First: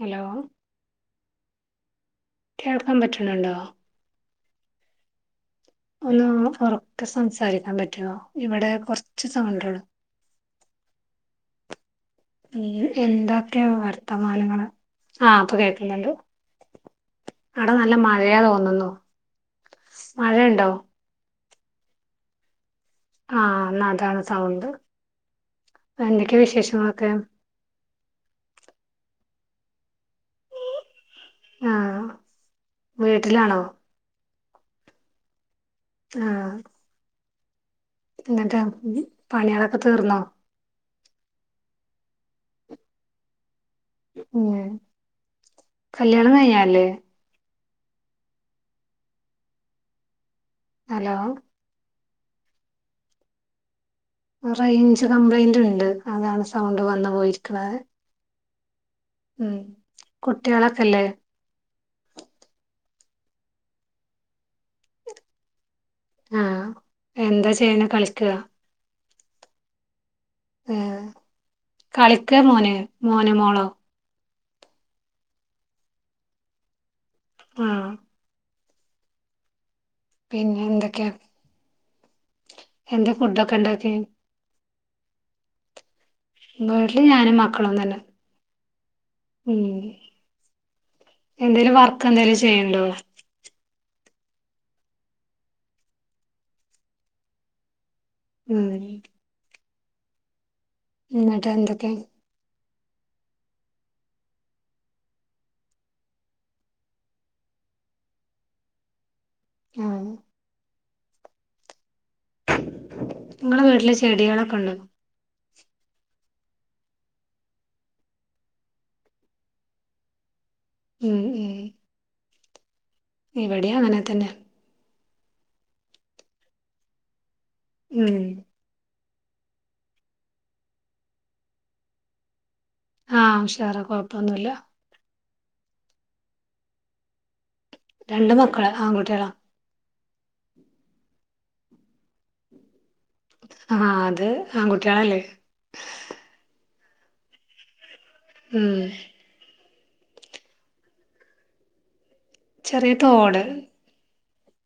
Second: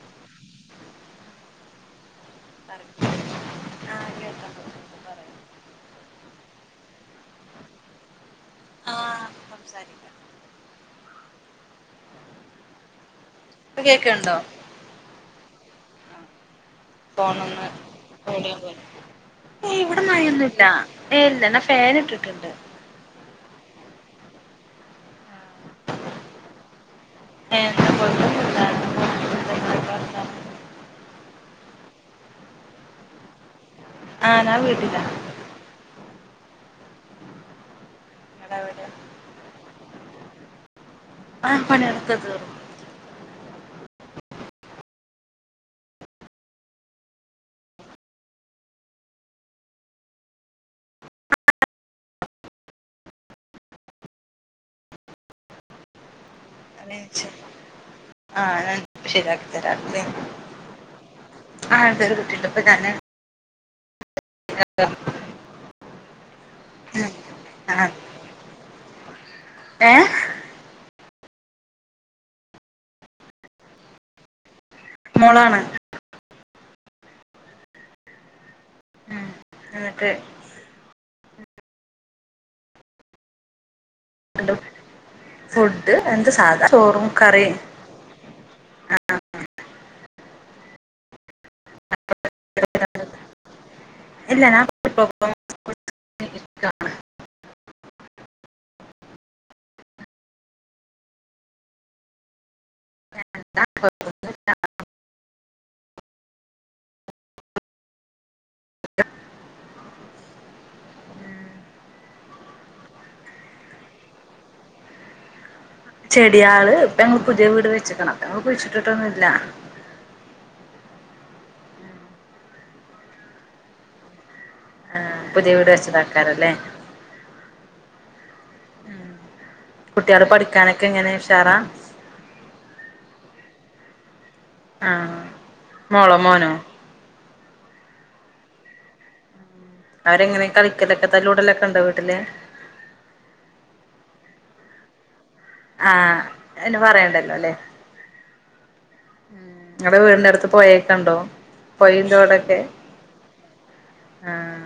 Hello പറയൂ കേൾക്കാൻ പറ്റണണ്ടോ ആ കേൾക്കാം കേൾക്കാം പറയൂ അ ഉറക്കെ സംസാരിക്കാൻ പറ്റുവോ ഇവിടെ ആ കൊറച്ച് സൗണ്ട് ണ്ട് സംസാരിക്കാം എന്തൊക്കെയ ഇപ്പൊ കേക്ക്ണ്ടോ വർത്തമാനങ്ങള് ആ ഇപ്പൊ കേൾക്കുന്നുണ്ട് അവിടെ നല്ല മഴയാ തോന്നുന്നു ഇവിടെ മഴൊന്നുല്ല മഴയുണ്ടോ [unintelligible] ഫാൻ ഇട്ടിട്ടുണ്ട് ആ എന്നതാണ് സൗണ്ട് എന്തൊക്കെയ വിശേഷങ്ങളൊക്കെ [unintelligible] ഇങ്ങളൊക്കെ വർത്താനം ആ വീട്ടിലാണോ ആഹ് ഞാൻ വീട്ടിലാ ആ എന്നിട്ട് ഇങ്ങളെവിടെ പണിയളൊക്കെ തീർന്നോ ആ പണികളൊക്കെ തീർന്നു ഉം കല്യാണം കഴിഞ്ഞതല്ലേ ഹലോ റേഞ്ച് കംപ്ലൈന്റും ഉണ്ട് അതാണ് സൗണ്ട് വന്ന് പോയിരിക്കുന്നത് ആഹ് ഞാൻ ശരിയാക്കി തരാ കുട്ടികളൊക്കെല്ലേ ആ ഒരു കുട്ടിയുണ്ട് ഇപ്പ ഞാന് [unintelligible] ആ എന്താ ആ ചെയ്യണെ കളിക്കുകയാ ഏ ആ കളിക്ക മോന് മോനോ മോളോ മോളാണ് ആ ഉം എന്നിട്ട് പിന്നെ എന്തൊക്കെയാ എന്തൊ ഫുഡൊക്കെ ഉണ്ടാക്കി ഫുഡ് എന്ത് സാധ വീട്ടില് ചോറും ഞാനും കറിം മക്കളും തന്നെ ഉം എന്തേലും വർക്ക് എന്തേലും ചെയ്യുണ്ടോ ഇല്ല ഞാൻ [unintelligible] ഉം എന്നിട്ട് എന്തൊക്കെ [unintelligible] ആഹ് നിങ്ങളെ വീട്ടില് ചെടികളൊക്കെ ഉണ്ടോ ചെടികാള് ഇപ്പ ഞങ്ങൾ പുതിയ വീട് വെച്ചക്കണ് അപ്പ ഞങ്ങ കുഴിച്ചിട്ടിട്ടൊന്നുമില്ല ഉം ഉം ഇവിടെ അങ്ങനെ തന്നെ പുതിയ വീട് വെച്ചതാക്കാരല്ലേ ഉം കുട്ടികള് പഠിക്കാനൊക്കെ എങ്ങനെ ഉഷാറാ ആ ഉഷാറാ കൊഴപ്പൊന്നുമല്ല ആഹ് മോളോ മോനോ രണ്ട് മക്കള് ആൺകുട്ടികളാ അവരെങ്ങനെ കളിക്കലൊക്കെ തല്ലകൂടലൊക്കെ ഉണ്ടോ വീട്ടില് ആ അത് ആൺകുട്ടികളല്ലേ ആ പിന്നെ പറയണ്ടല്ലോ അല്ലേ ഉം നിങ്ങടെ വീടിന്റെ അടുത്ത് പോഴയെക്കെ ഉണ്ടോ പോയി ചെറിയ തോട് ആഹ്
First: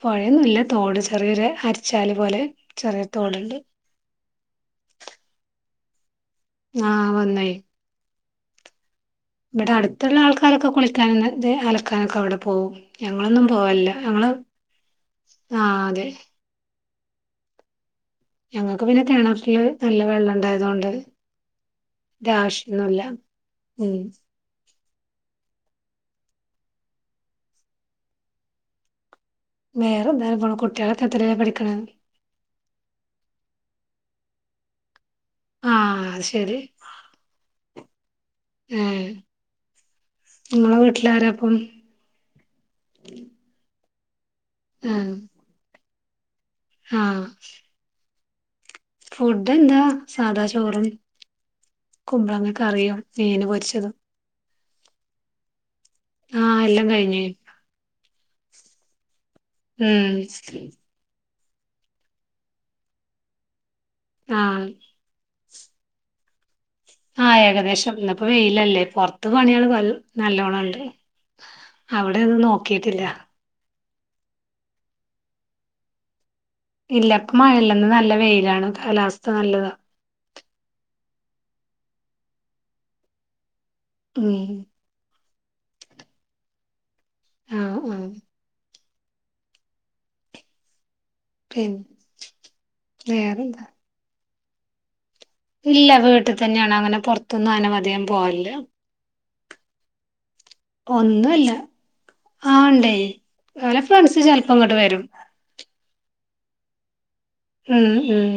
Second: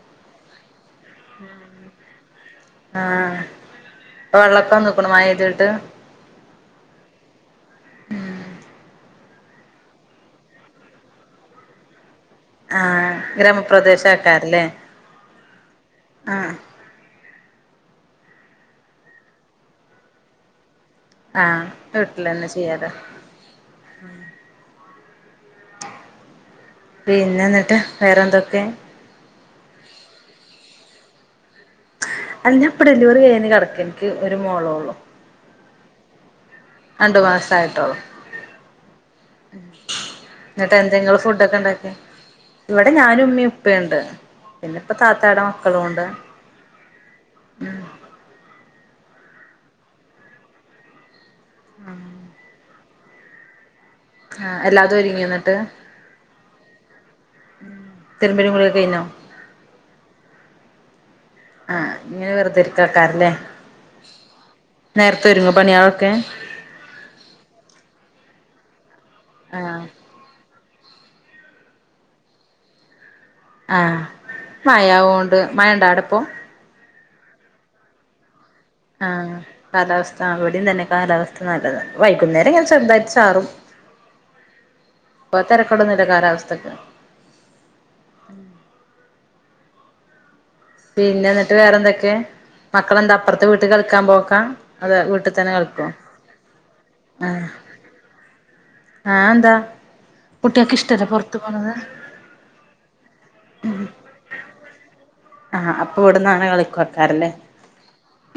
പുഴയൊന്നുല്ല തോട് ചെറിയൊരു അരിച്ചാല് പോലെ ചെറിയൊരു തോടുണ്ട് വെള്ളക്കൊ നിക്ണു മഴ പെയ്തിട്ട് ആ വന്നായി ഇവിടെ അടുത്തുള്ള ആൾക്കാരൊക്കെ കുളിക്കാൻ ന്ന്തെ അലക്കാനൊക്കെ അവിടെ പോവും ആഹ് ഞങ്ങളൊന്നും പോവലില്ല ഗ്രാമപ്രദേശ ഞങ്ങള് ആക്കാരല്ലേ ആ അതെ ആഹ് ഞങ്ങൾക്ക് പിന്നെ കിണറ്റില് നല്ല വെള്ളം ഉണ്ടായത് കൊണ്ട് ആഹ് ന്റെ വീട്ടിലന്നെ ചെയ്യാറ് ആവശ്യമൊന്നുമില്ല ഉം പിന്നെന്നിട്ട് വേറെന്തൊക്കേ? കുട്ട്യോലൊക്കെ എത്രേലെ പടി അല്ല ഇപ്പൊ ഡെലിവറി കയിഞ്ഞ് കിടക്കാനിക്ക് ഒരു മോളോള്ളു ആഹ് ശെരി അണ്ടു മാസായിട്ടോ ഉം നെട്ടെന്തേ ങ്ങള് വീട്ടിലാരാപ്പം ഫുഡ്ക്കെണ്ടാക്കിയെ ഇവിടെ ഞാനുമ്മീ ഉപയുണ്ട് പിന്നെപ്പ ആഹ് താത്തായേടെ മക്കളുംണ്ട് ആഹ് ഫുഡ്ന്താ സാധാ ചോറും കുമ്പളങ്ങക്കറിയും മീന് പൊരിച്ചത് ആഹ് എല്ലാതൊരുങ്യോന്നട്ട് ആഹ് എല്ലാം കഴിഞ്ഞ് തിരുമ്പലും കുലിയൊക്കെ കയിഞ്ഞോ? ഉം ആഹ് ഞ് വെറുതെര്ക്കാര്ക്കാാരല്ലേ ആഹ് നേരത്തെരുങ്യോ? പണ്യേളൊക്കെ ആഹ് ഏകദേശം ഇന്ന്പ്പോ വെയിലല്ലേ പുറത്ത് ആഹ് പണിയാള് നല്ലോണംണ്ട് അവിടെന്ന് നോക്കിയിട്ടില്യ ആഹ് മയാവോൺണ്ട് മയണ്ടാ ആ- ടപ്പോ? ഇല്ല പ്പ മഴല്ലന്ന് നല്ല വെയിലാണ് കാലാവസ്ഥ ആഹ് നല്ലതാ കാലാവസ്ഥ അവിടെം ദ്ന്നെ കാലാവസ്ഥ നല്ലത് വൈകുന്നേരങ്ങനെ ചെറുതായിട്ട് ചാറും ഉം പ്പതരക്കെടൊന്നുല്ല കാലാവസ്ഥക്ക് ആഹ് ആഹ് പിന്നെന്ന്ട്ട് പിന്നെ വേറെന്തെക്കേ മക്കളെന്താ അപ്പുറത്ത് വേറെന്താ വീട്ട്ക്ക്‌ കളിക്കാൻ പോക്കാ? അധെ വീട്ട് ഇല്ല വീട്ട്തന്യാണ് അങ്ങനെ പുറത്തൊന്നും അന അധിയം പോവല്യ ആന്താ ഒന്നുംല്ല ആണ്ടേ അലെ ഫ്രണ്ട്സ് ചെലപ്പോ ഇങ്ങട്ട് വരും ആഹ് അപ്പൊ വ്ട്ന്നണ് കളിക്ക ക്കറല്ലേ ഉം ഉം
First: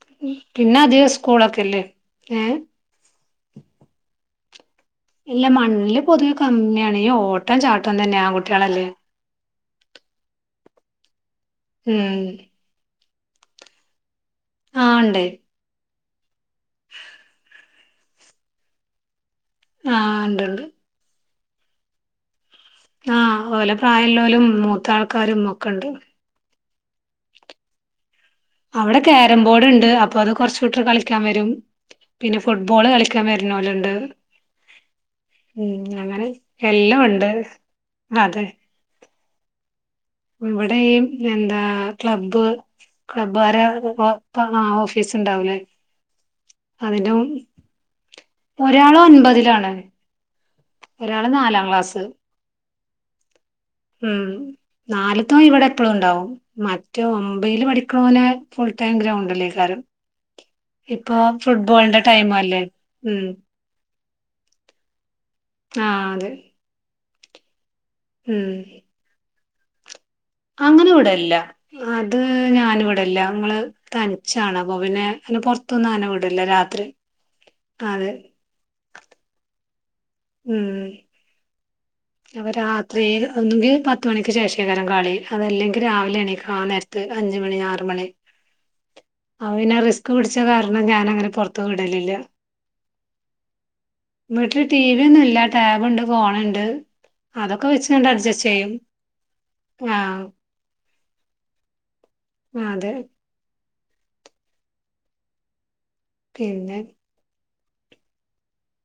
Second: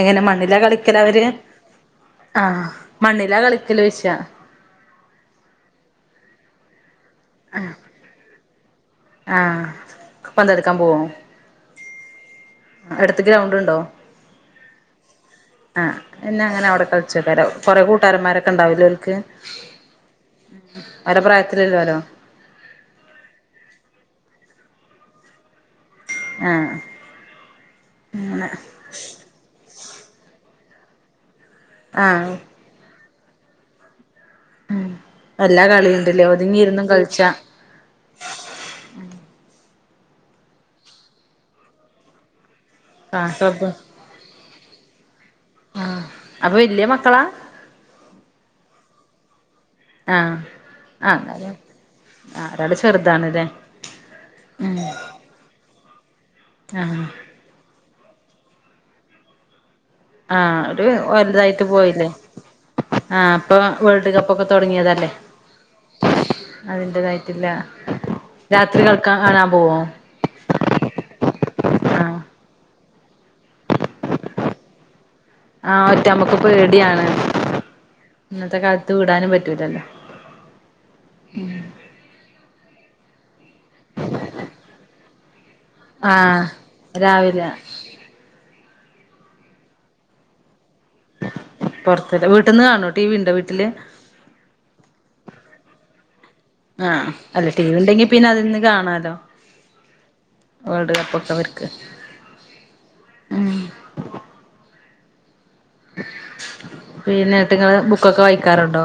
എങ്ങനെ മണ്ണിലാ പിന്നെ കളിക്കല് അധികം അവര് സ്കൂളൊക്കെല്ലേ ഏഹ് ആഹ് മണ്ണിലാ കളിക്കലോയിചാ? ഇല്ല മണ്ല് പൊതുവെ കമ്മിയാണ് ഓട്ടം ചാട്ടം തന്നെയാ ആങ്കുട്യേളല്ലേ ആഹ്പ്പം തെരക്കാംപോവോ? ഉംമ് അടുത്ത് ഗ്രൗണ്ട്ണ്ടോ? ആണ്ട് ആ എന്നെ അങ്ങനെ അവിടെ കളിച്ചു വക്കരാ കുറേ കൂട്ടാരൻ മാരോക്കെണ്ടവൂലോലോൽക്ക്‌? ആഹ ണ്ട് ണ്ട് ല്ലല്ലോ ആഹ് ഓലെ പ്രായല്ലോലും മൂത്ത ആൾക്കാരും ഒക്കെണ്ട് ആഹ അവിടെ ക്കേരംബോർഡ്ണ്ട് അപ്പൊത് കുറചുട്ട്രാര് കളിക്കാൻ വരും ആഹ് പിന്നെ ഫുട്ബോള്ണ്ട് ക്കാ വെരുന്നോലുണ്ട് എല്ലാ ഉം കളിയുണ്ടല്ലേ അങ്ങനെ ഒതുങ്ങിയിരുന്നും കളിച്ചാ എല്ലാംഉണ്ട് അത് ഇവിടെയും എന്താ ക്ലബ്ബ് ആ ക്ലബ്ബാരൊ ക്ലബ്ബ് ഹ് ആ ഓഫീസ്ണ്ടാവൂലേ ആ അപ്പൊ വല്യ അതിനും മക്കളാ ഒരാലൊൻപെഹ് ആഹ ആ ന്നാലും നാലാം ക്ലാസ് ആ ഓരാള് ചെറുതാാണ്ലെ ഉം നാലത്തോയ്ൻ ഇവിടെപ്പളും ണ്ടാവും ആ മറ്റോ ഒമ്പതില് പഠി ോന ഫുൾ ടൈ ഗ്രൗണ്ടിലായ്ക്കാരം ആഹ രു വലുതായിട്ട് പോയില്ലേ ടൈം അല്ലേ ഉം ആഹ അപ്പൊ കപ്പൊക്കെ തുടങ്ങിയതല്ലേ ആ അതെ അതിന്റേതായിട്ടില്ല ഉം രാത്രി കൾക്കാൻ കാണാൻ പോവോ അങ്ങനെ ഇവിടല്ല ആ അത് ഞാന ഇവിടല്ല ങ്ങള് തനിച്ചാണ് അപ്പൊ പിന്നെ അന്നെ ആ പുൊറത്തൊന്നും ഒറ്റ ആന നമ്മുക്ക് വിടില്ല രാത്രി പേടിയാണ് അള് ഉം അപ്പ രാത്രി ഒന്നെങ്കിൽ പത്തുമണിക്ക് ശേഷേകാലം കളി അതല്ലെങ്കിൽ രാവിലെ എണക്ക് ആ നേരത്ത് രാവിലെ അഞ്ചുമണി ആറുമണി അപ്പൊ പിന്നെ റിസ്ക് പിടിച്ച കാരണം ക ഞാന അങ്ങനെ പൊറത്തു വിടലില്ല പുറത്തല്ല വീട്ടിൽന്ന് കാണോ ടി വി ഉണ്ടോ വീട്ടില് വീട്ടില് ടി വി ഒന്നും ഇല്ല ടാബ്ണ്ട് ഫോണുണ്ട് ആഹ് അല്ല ടി വി ഉണ്ടെങ്കി പിന്നെ അതിൽന്ന് കാണാലോ ആഹ് വേൾഡ് കപ്പ് പൊക്കവർക്ക് ആ അതെ പിന്നെ അപ്പോ ഇങ്ങള് ബുക്കൊക്കെ വാറുണ്ടോ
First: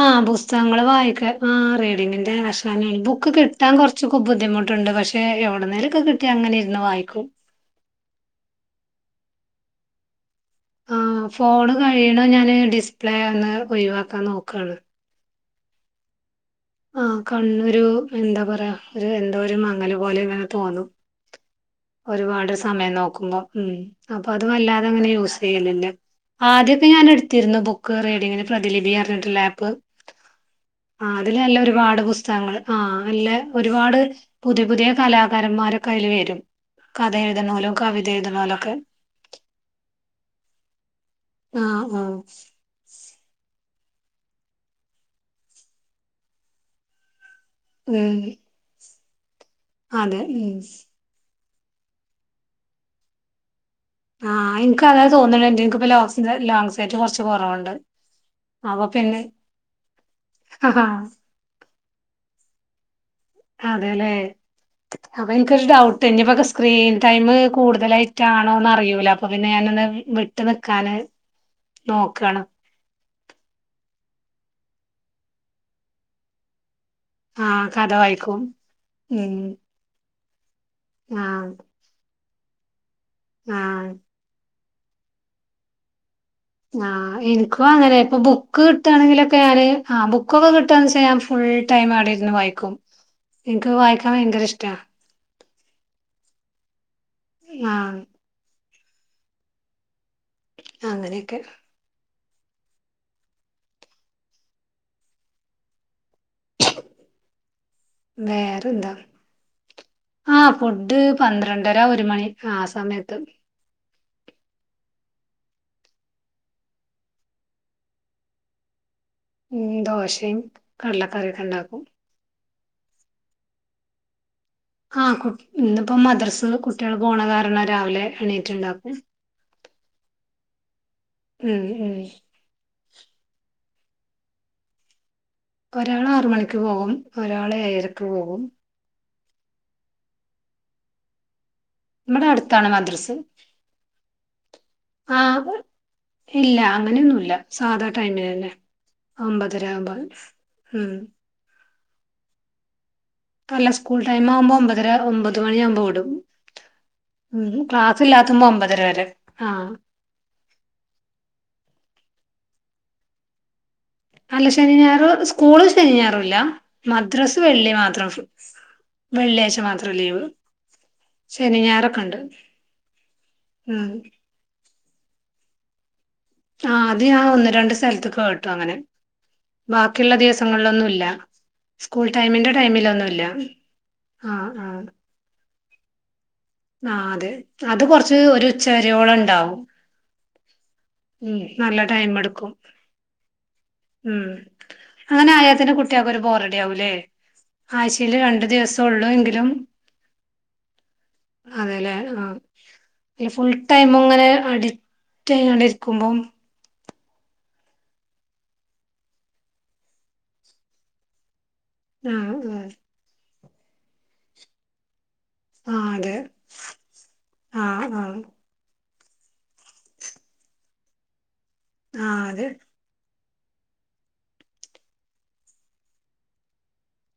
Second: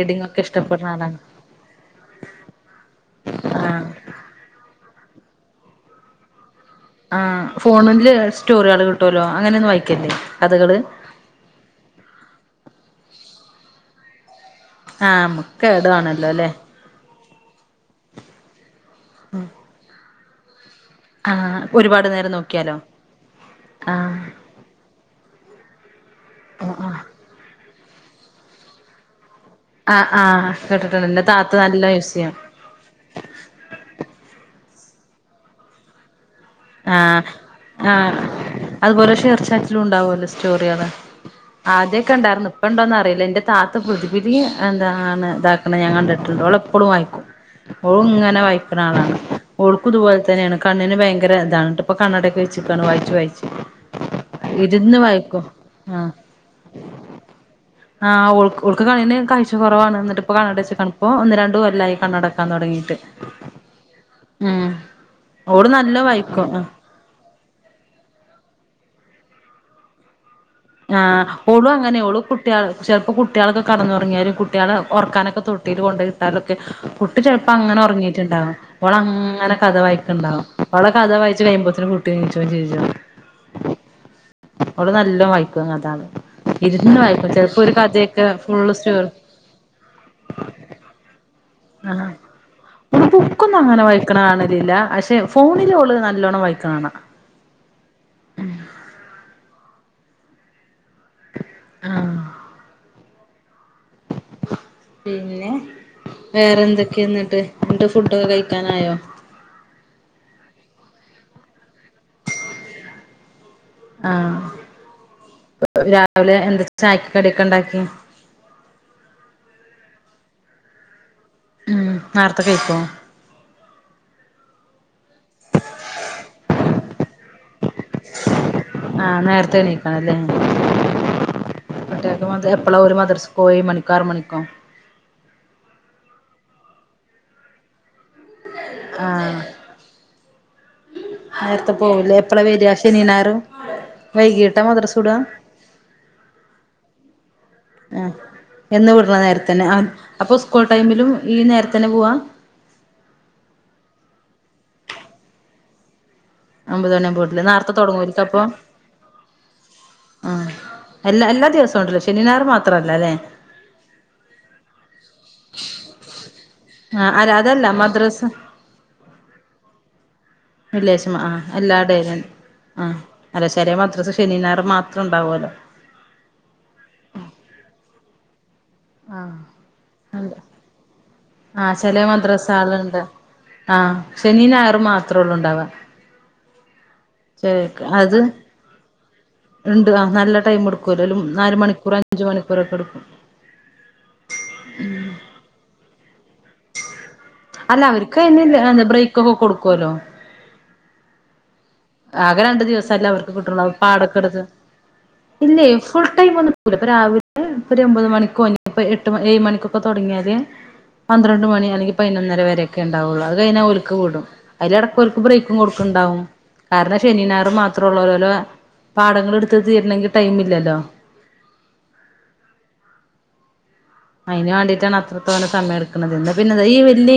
ആ പുസ്തകങ്ങള്ൾ വായിക്ക ആ റഡിങ്ങിന്റെ പ്രശ്നം ബുക്ക് കിട്ടാൻ ആഹ് കുറച്ചൊക്കെ ബുദ്ധിമുട്ടുണ്ട് പക്ഷെ പക്ഷെവിടന്ന നേരൊക്കെ കിട്ടി അങ്ങനെ ഇരുന്ന് ആ വായിക്കും ഫോണില് സ്റ്റോറി ആള് കിട്ടുമല്ലോ അങ്ങനെ ഒന്നും വായിക്കല്ലേ കഥകള് ആ ഫോണ് കഴിയണ ഞാന് ഡിസ്പ്ലേ ഒന്ന് ഒഴിവാക്കാൻ നോക്കും ആ മമുക്ക് ടവാണല്ലോ അല്ലേ ആ കണ്ണരു എന്താ പറയാ ഒരു എന്തോ ഒരു മങ്ങല് പോലെ ഇങ്ങനെ തോന്നും ആഹ് നേരം ഒരുപാട് നോക്കിയാലോ സമയം നോക്കുമ്പോ ഉം ആഹ് അപ്പൊ അത് വല്ലാതെ അങ്ങനെ യൂസ് ചെയ്യലല്ലേ ആദ്യമൊക്കെ ആഹ് ഞാൻ എടുത്തിരുന്നു ബുക്ക് റീഡിംഗിന് പ്രതിലിപി പറഞ്ഞിട്ട് ലാപ്പ് ആ ആ ആ അതില്ല്ല ഒരുപാട് പുസ്തകങ്ങ ആ അല്ല ഒരുപാട് പുതിയ പുതിയ കലാകാരന്മാര കയ്യിൽ വരും ആ കഥ എഴുതണോലും ആ കവിത എഴുതണോലൊക്കെ അതുപോലെ ഷെയർ ചാറ്റലും ഉണ്ടാവല്ലോ സ്റ്റോറി കൾ ആഹ് ആദ്യൊക്കെ ആഹ് ഉണ്ടായിരുന്നു ഇപ്പ ഉണ്ടോന്ന് അറിയില്ല എന്റെ താ താത്ത പ്രതി പ്രതി എന്താണ് ഇതാക്കണ ഞാ കണ്ടിട്ടുണ്ട്ള എപ്പോഴും വായിക്കും ഓൾ ഉം ഇങ്ങനെ വായിക്കനള ഓൾക്ക് ഇതുപോലെ അതെ തന്നെയാണ് ഉം കണ്ണിന് ഭയങ്കര ഇതാണ്ട്ട്പ്പ കണ്ണടയക്കെ വെച്ചിാണ് വായിച്ച് വായിച്ചു ആ എനിക്ക് അതായത് തോന്നുന്നു എനിക്കി ലോ ലോങ്സ് ആയിട്ട് കുറച്ച് കുറവുണ്ട് ആ് ഉക്ക് അപ്പൊ കണിന് പിന്നെ കാഴ്ച കുറവാണ് എന്നിട്ടിപ്പ കണ്ണടച്ച് കണിപ്പോൊ ഒന്ന് രണ്ടുംല്ലായി കണ്ണടക്കാൻ തുടങ്ങി അതെല്ലെ അപ്പ എനിക്കൊരു ഓള് നല്ലോം ഡൗട്ട് വായിക്കും [unintelligible] ആഹ് സ്ക്രീൻ ടൈം കൂടുതലായിട്ട് ണോന്ന് അറില്ല അപ്പൊ പിന്നെ ഞാനൊന്ന് [unintelligible] ആഹ് ഒളു അങ്ങനെ നോക്കാണ് കുട്ടികൾ ചെിലപ്പോ കുട്ടികളൊക്കെ കടന്നുറങ്ങിയാലും കുട്ടികള് ഉറക്കാനൊക്കെ തോട്ടിൽ കൊണ്ട് ഇട്ടാലൊക്കെ കുട്ടി ചെലപ്പോ ആഹ് അങ്ങനെ കഥ വായിക്കും ഉറങ്ങിട്ടുണ്ടാാവും അവള ഉം അങ്ങനെ കഥ വായിക്കുണ്ടാവും അവള കഥ വായിച്ച് ആഹ് കഴിയുമ്പോത്തന കുട്ടി നീച്ചും ചെയ്യും ആഹ് അവള് നല്ല വായിക്കും അതാണ് ആഹ് എനിക്കും അങ്ങനെ ഇപ്പൊ ബുക്ക് ഫുള്ള് സ്റ്റോറി കിട്ടുകയാണെങ്കിലൊക്കെ ഞാന് ആ് ബുക്കൊക്കെ കിട്ടുകന്ന് ചെയ്യാ ഫുൾ ടൈം ആഹ് ആവിടെന്ന് വായിക്കും [unintelligible] ബുക്കൊന്നും എനിക്ക് അങ്ങനെ വായിക്കാൻ വായിക്കണ ഭയങ്കര ഇഷ്ടാ കാണലില്ല പക്ഷെ ഫോണില ഒള് നല്ലോണ്ണം വായിക്കണണ അഹ് അങ്ങനെയൊക്കെ ആഹ് പിന്നെ വേറെ എന്തൊക്കെയ എന്നിട്ട് എന്നിട്ട് ഫുഡൊക്കെ വേറെന്താ കഴിക്കാനായോ ഡ് പന്ത്രണ്ടര ഒരു മണി ആ സമയത്ത് ആഹ് രാവിലെ [unintelligible] ചായക് കടിക്കെ ണ്ടാക്കി ഉം ദോശയും കടലക്കറിക്കെ ഇണ്ടാക്കും ഇപ്പൊ കേക്കുവോ ആ കു ഇന്ന്പ്പോ മദ്രസ്ന്ന് കുട്ടിള് പോണ കാരണ രാവിലെ എണീറ്റ്ണ്ടാക്കും കുട്ടിൾക്ക് മദ് എപ്പളാ ഓല് മദർസ്‌ പോയി മണിക്കാറ് മണിക്കോ ഒരാള് ആറ് മണിക്ക് പോകും ഒരാള് ഏഴരക്ക് പോകും ആഹ് നേരത്തെ പോവുലേ ഇവിടെ എപ്പളാ അടുത്താണ് വര ശനി മദ്രസ് ഞായറും വൈകീട്ടാ മദ്റസ വിട ആഹ് ഇല്ല അങ്ങനെന്നുല്ല സാധാ ടൈമില് തന്നെ എന്നും വിട്ണ ഒമ്പതര നേരതെന്നെ ആ ആകുമ്പോ അപ്പൊ സ്കൂൾ ഉം ടൈമിലും ഈ നേരതെന്നെ പോവാ അല്ല സ്കൂൾടൈം ആവുമ്പോൾ ഒൻപതരാ ഒൻപത് മണി ആവുമ്പോൾ വിടും ഒമ്പത് മണിയാകുമ്പോ വീട്ടില് ഉം നേരത്തെ ക്ലാസ്സ് തുടങ്ങുമായിരിക്കും ഇല്ലാത്തമ്പോ ഒമ്പതര വരെ ആഹ് ആ എല്ലാ എല്ലാ ദിവസവും ഉണ്ട് ല്ലോ ശനി ഞായർ മാത്രല്ല ല്ലെ അല്ല ശനി ഞായറും സ്കൂള് ശനി ഞായറും ഇല്ല ആഹ് അല്ല മദ്രസ് അതല്ല വെള്ളി മാത്രം മദ്രസ വെള്ളിയാഴ്ച മാത്രം ലീവ് വെള്ളിയാഴ്ച ആ ശനി എല്ലാ ഡേ ഞായറൊക്കെ ഉണ്ട് ആ അല്ല ചെലെ ഉം മദ്രസ ശനി ഞായർ മാ ത്രം ഉണ്ടാവല്ലോ ആഹ് അത് ഞാൻ ഒന്ന് രണ്ട് സ്ഥലത്ത്ക്ക് കേട്ടു അങ്ങനെ ബാക്കിയുള്ള ദിവസങ്ങളിലൊന്നുല്ല ആഹ് ചെലെ മദ്രസ അതുണ്ട് ആഹ് ശനീ ആഹ് ആഹ് ഞായറും മാത്രേള്ളൂ ഇണ്ടാവ ആഹ് അതെ ശ കൊറച്ച് അത് ഒരു ഉച്ചവരെയോളം ഉണ്ടാവും ണ്ട് ആ നല്ല ടൈം എടുക്കൂല്ലോ ഉം നാല് നല്ല മണിക്കൂറ് ടൈം അഞ്ച് എടുക്കും മണിക്കൂറ് ക്കെടുക്കും ഉം അങ്ങനെ ആയാത്തന്നെ കുട്ടികൾക്ക് ഒരു ബോറടി ശരിയാവുല്ലേ അല്ല ആഴ്ചേൽ അവർക്ക് രണ്ടു അതിന് ബ്രേക്കൊക്കെ ദിവസെയുള്ളൂയെങ്കിലും- കൊടുക്കുമല്ലോ അതെ ലെ ആ ആകെ രണ്ട് ദിവസല്ലേ ഇ അവർക്ക് ഫുൾ കിട്ടുള്ളൂ ടൈമും പാടൊക്കെ ങ്ങനെ എടുത്ത് അടി റ്റായ്ണ്ടിരിക്കുമ്പം ഇത്പ്പോ രാവിലെ ഒരു ഒമ്പത് മണിക്കോ ഇനി എട്ട് ഏഴ് മണിക്കൊക്കെ തൊടങ്ങിയാല് - പന്ത്രണ്ട് മണി അല്ലെങ്കിൽ ആഹ് പതിനൊന്നര വരെയൊക്കെ ഉണ്ടാവുള്ളൂ അത് കഴിഞ്ഞാൽ ഓൽക്ക് വിടും അയ്നെട് ക്ക് ബ്രേക്കും ആഹ് കൊടുക്കുണ്ടാവും കാരണം ശനി ഞായർ ആഹ് അതെ മാത്ര ആഹ് ഉള്ളോ ആഹ് ആഹ് ലോ- പാടങ്ങൾ എടുത്ത് തീരണങ്കി ടൈം ഇല്ലല്ലോ ആഹ് അത്- അയ്ന് വേണ്ടിട്ടാണ് അത്രത്തോലം സമയം എട്ക്ക്‌ണത് എന്താ പിന്നെ ഈ വല്യ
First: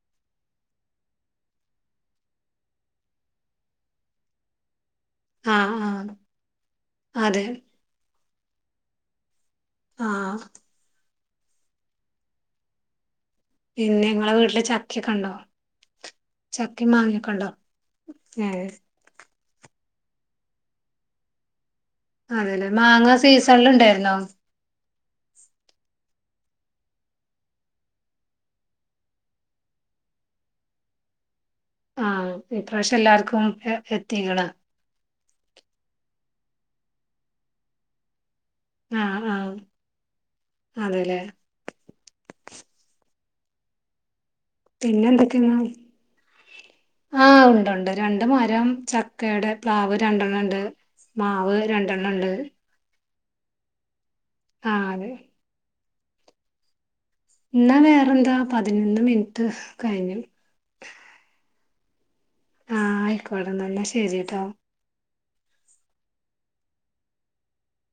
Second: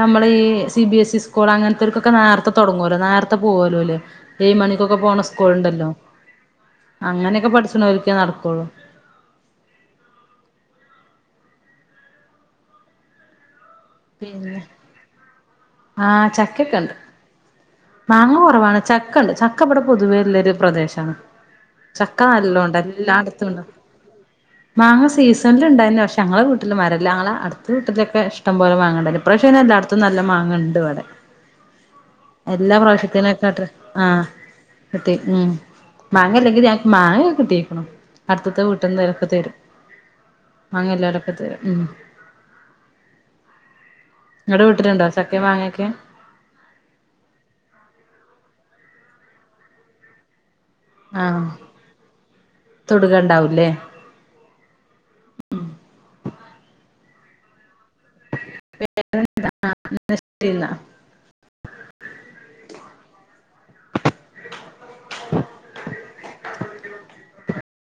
നമ്മള് ഈ C B S E school അങ്ങനെ തോൽക്കൊക്കെ നേര്ത്തെ തൊടങ്ങുല്ലോ നേരത്തെ പോവലോ ഓല് ഏയ്‌ മണി- ക്കെ പോണ സ്കൂൾ ആഹ് ഉണ്ടല്ലോ ആഹ് അതെ അങ്ങനെക്കെ പഠിച്ചിനോൽക്കെ നടക്കുള്ളൂ ആഹ് പിന്നെ നിങ്ങളെ പിന്നെ വീട്ടില് ചക്കക്കെ ഉണ്ടോ ആ ചക്കയൊക്കെ ചക്കെ ഉണ്ട് മാങ്ങയൊക്കെ ഉണ്ടോ മാങ്ങ ഏഹ് കൊറവാണ് ചക്കണ്ട് ചക്ക ഇവിടെ പൊതുവേല്ലെരു പ്രദേശാണ് ചക്കാ അതെല്ലേ നല്ലോണ്ട് മാങ്ങ എല്ലായിടത്തും ണ്ട് സീസണിൽ ഉണ്ടായിരുന്നോ മാങ്ങ സീസൺല് ണ്ടായിരുന്നു പക്ഷേ ങ്ങളെ വീട്ടില് മരല്ല ഞങ്ങളെ അടുത്ത വീട്ടിതൊക്കെ ഇഷ്ട പോലെ മാങ്ങാ ഇഡേയ്ഞ്ഞി ഇപ്രാവശ്യം അയ്‌ന് എല്ലാ അടുത്തും നല്ല മാങ്ങ ഇണ്ട് ഇവടെ ആഹ് എല്ലാ ഇപ്രാവശ്യം എല്ലാർക്കും പ്രാവശ്യത്തിനെകാട്ടിലും എ ആഹ് എത്തിക്ക്ണ് ത്തെ ഉമ് മാങ്ങല്ലെങ്കിലും ഞങ്ങക്ക് മാങ്ങ ഒക്കെ കിട്ടിക്ക്‌ണു അടുത്ത്ത്തെ വീട്ട്ന്ന് ആഹ് ഒക്കെ ആഹ് തരും മാങ്ങ അതെല്ലേ എല്ലാരുപ്പ തരും ഉം നിങ്ങടെ വീട്ടില് പിന്നെ ണ്ടോ ചക്കെ മാങ്ങ ക്കെ ആ ഉണ്ട് ഉണ്ട് രണ്ട് മരം ചക്കയുടെ പ്ലാവ് രണ്ടെണ്ണം ണ്ട് ആഹ് മാവ് രണ്ടെണ്ണം ണ്ട് [unintelligible] ആഹ് ന്നാ വേറെന്താ പതിനൊന്ന് മിനിറ്റ് കഴിഞ്ഞു ശരി എന്നാ [inaudible] ആഹ് ആയിക്കോട്ടന്നാൽ ന്നാ ശരി ട്ടോ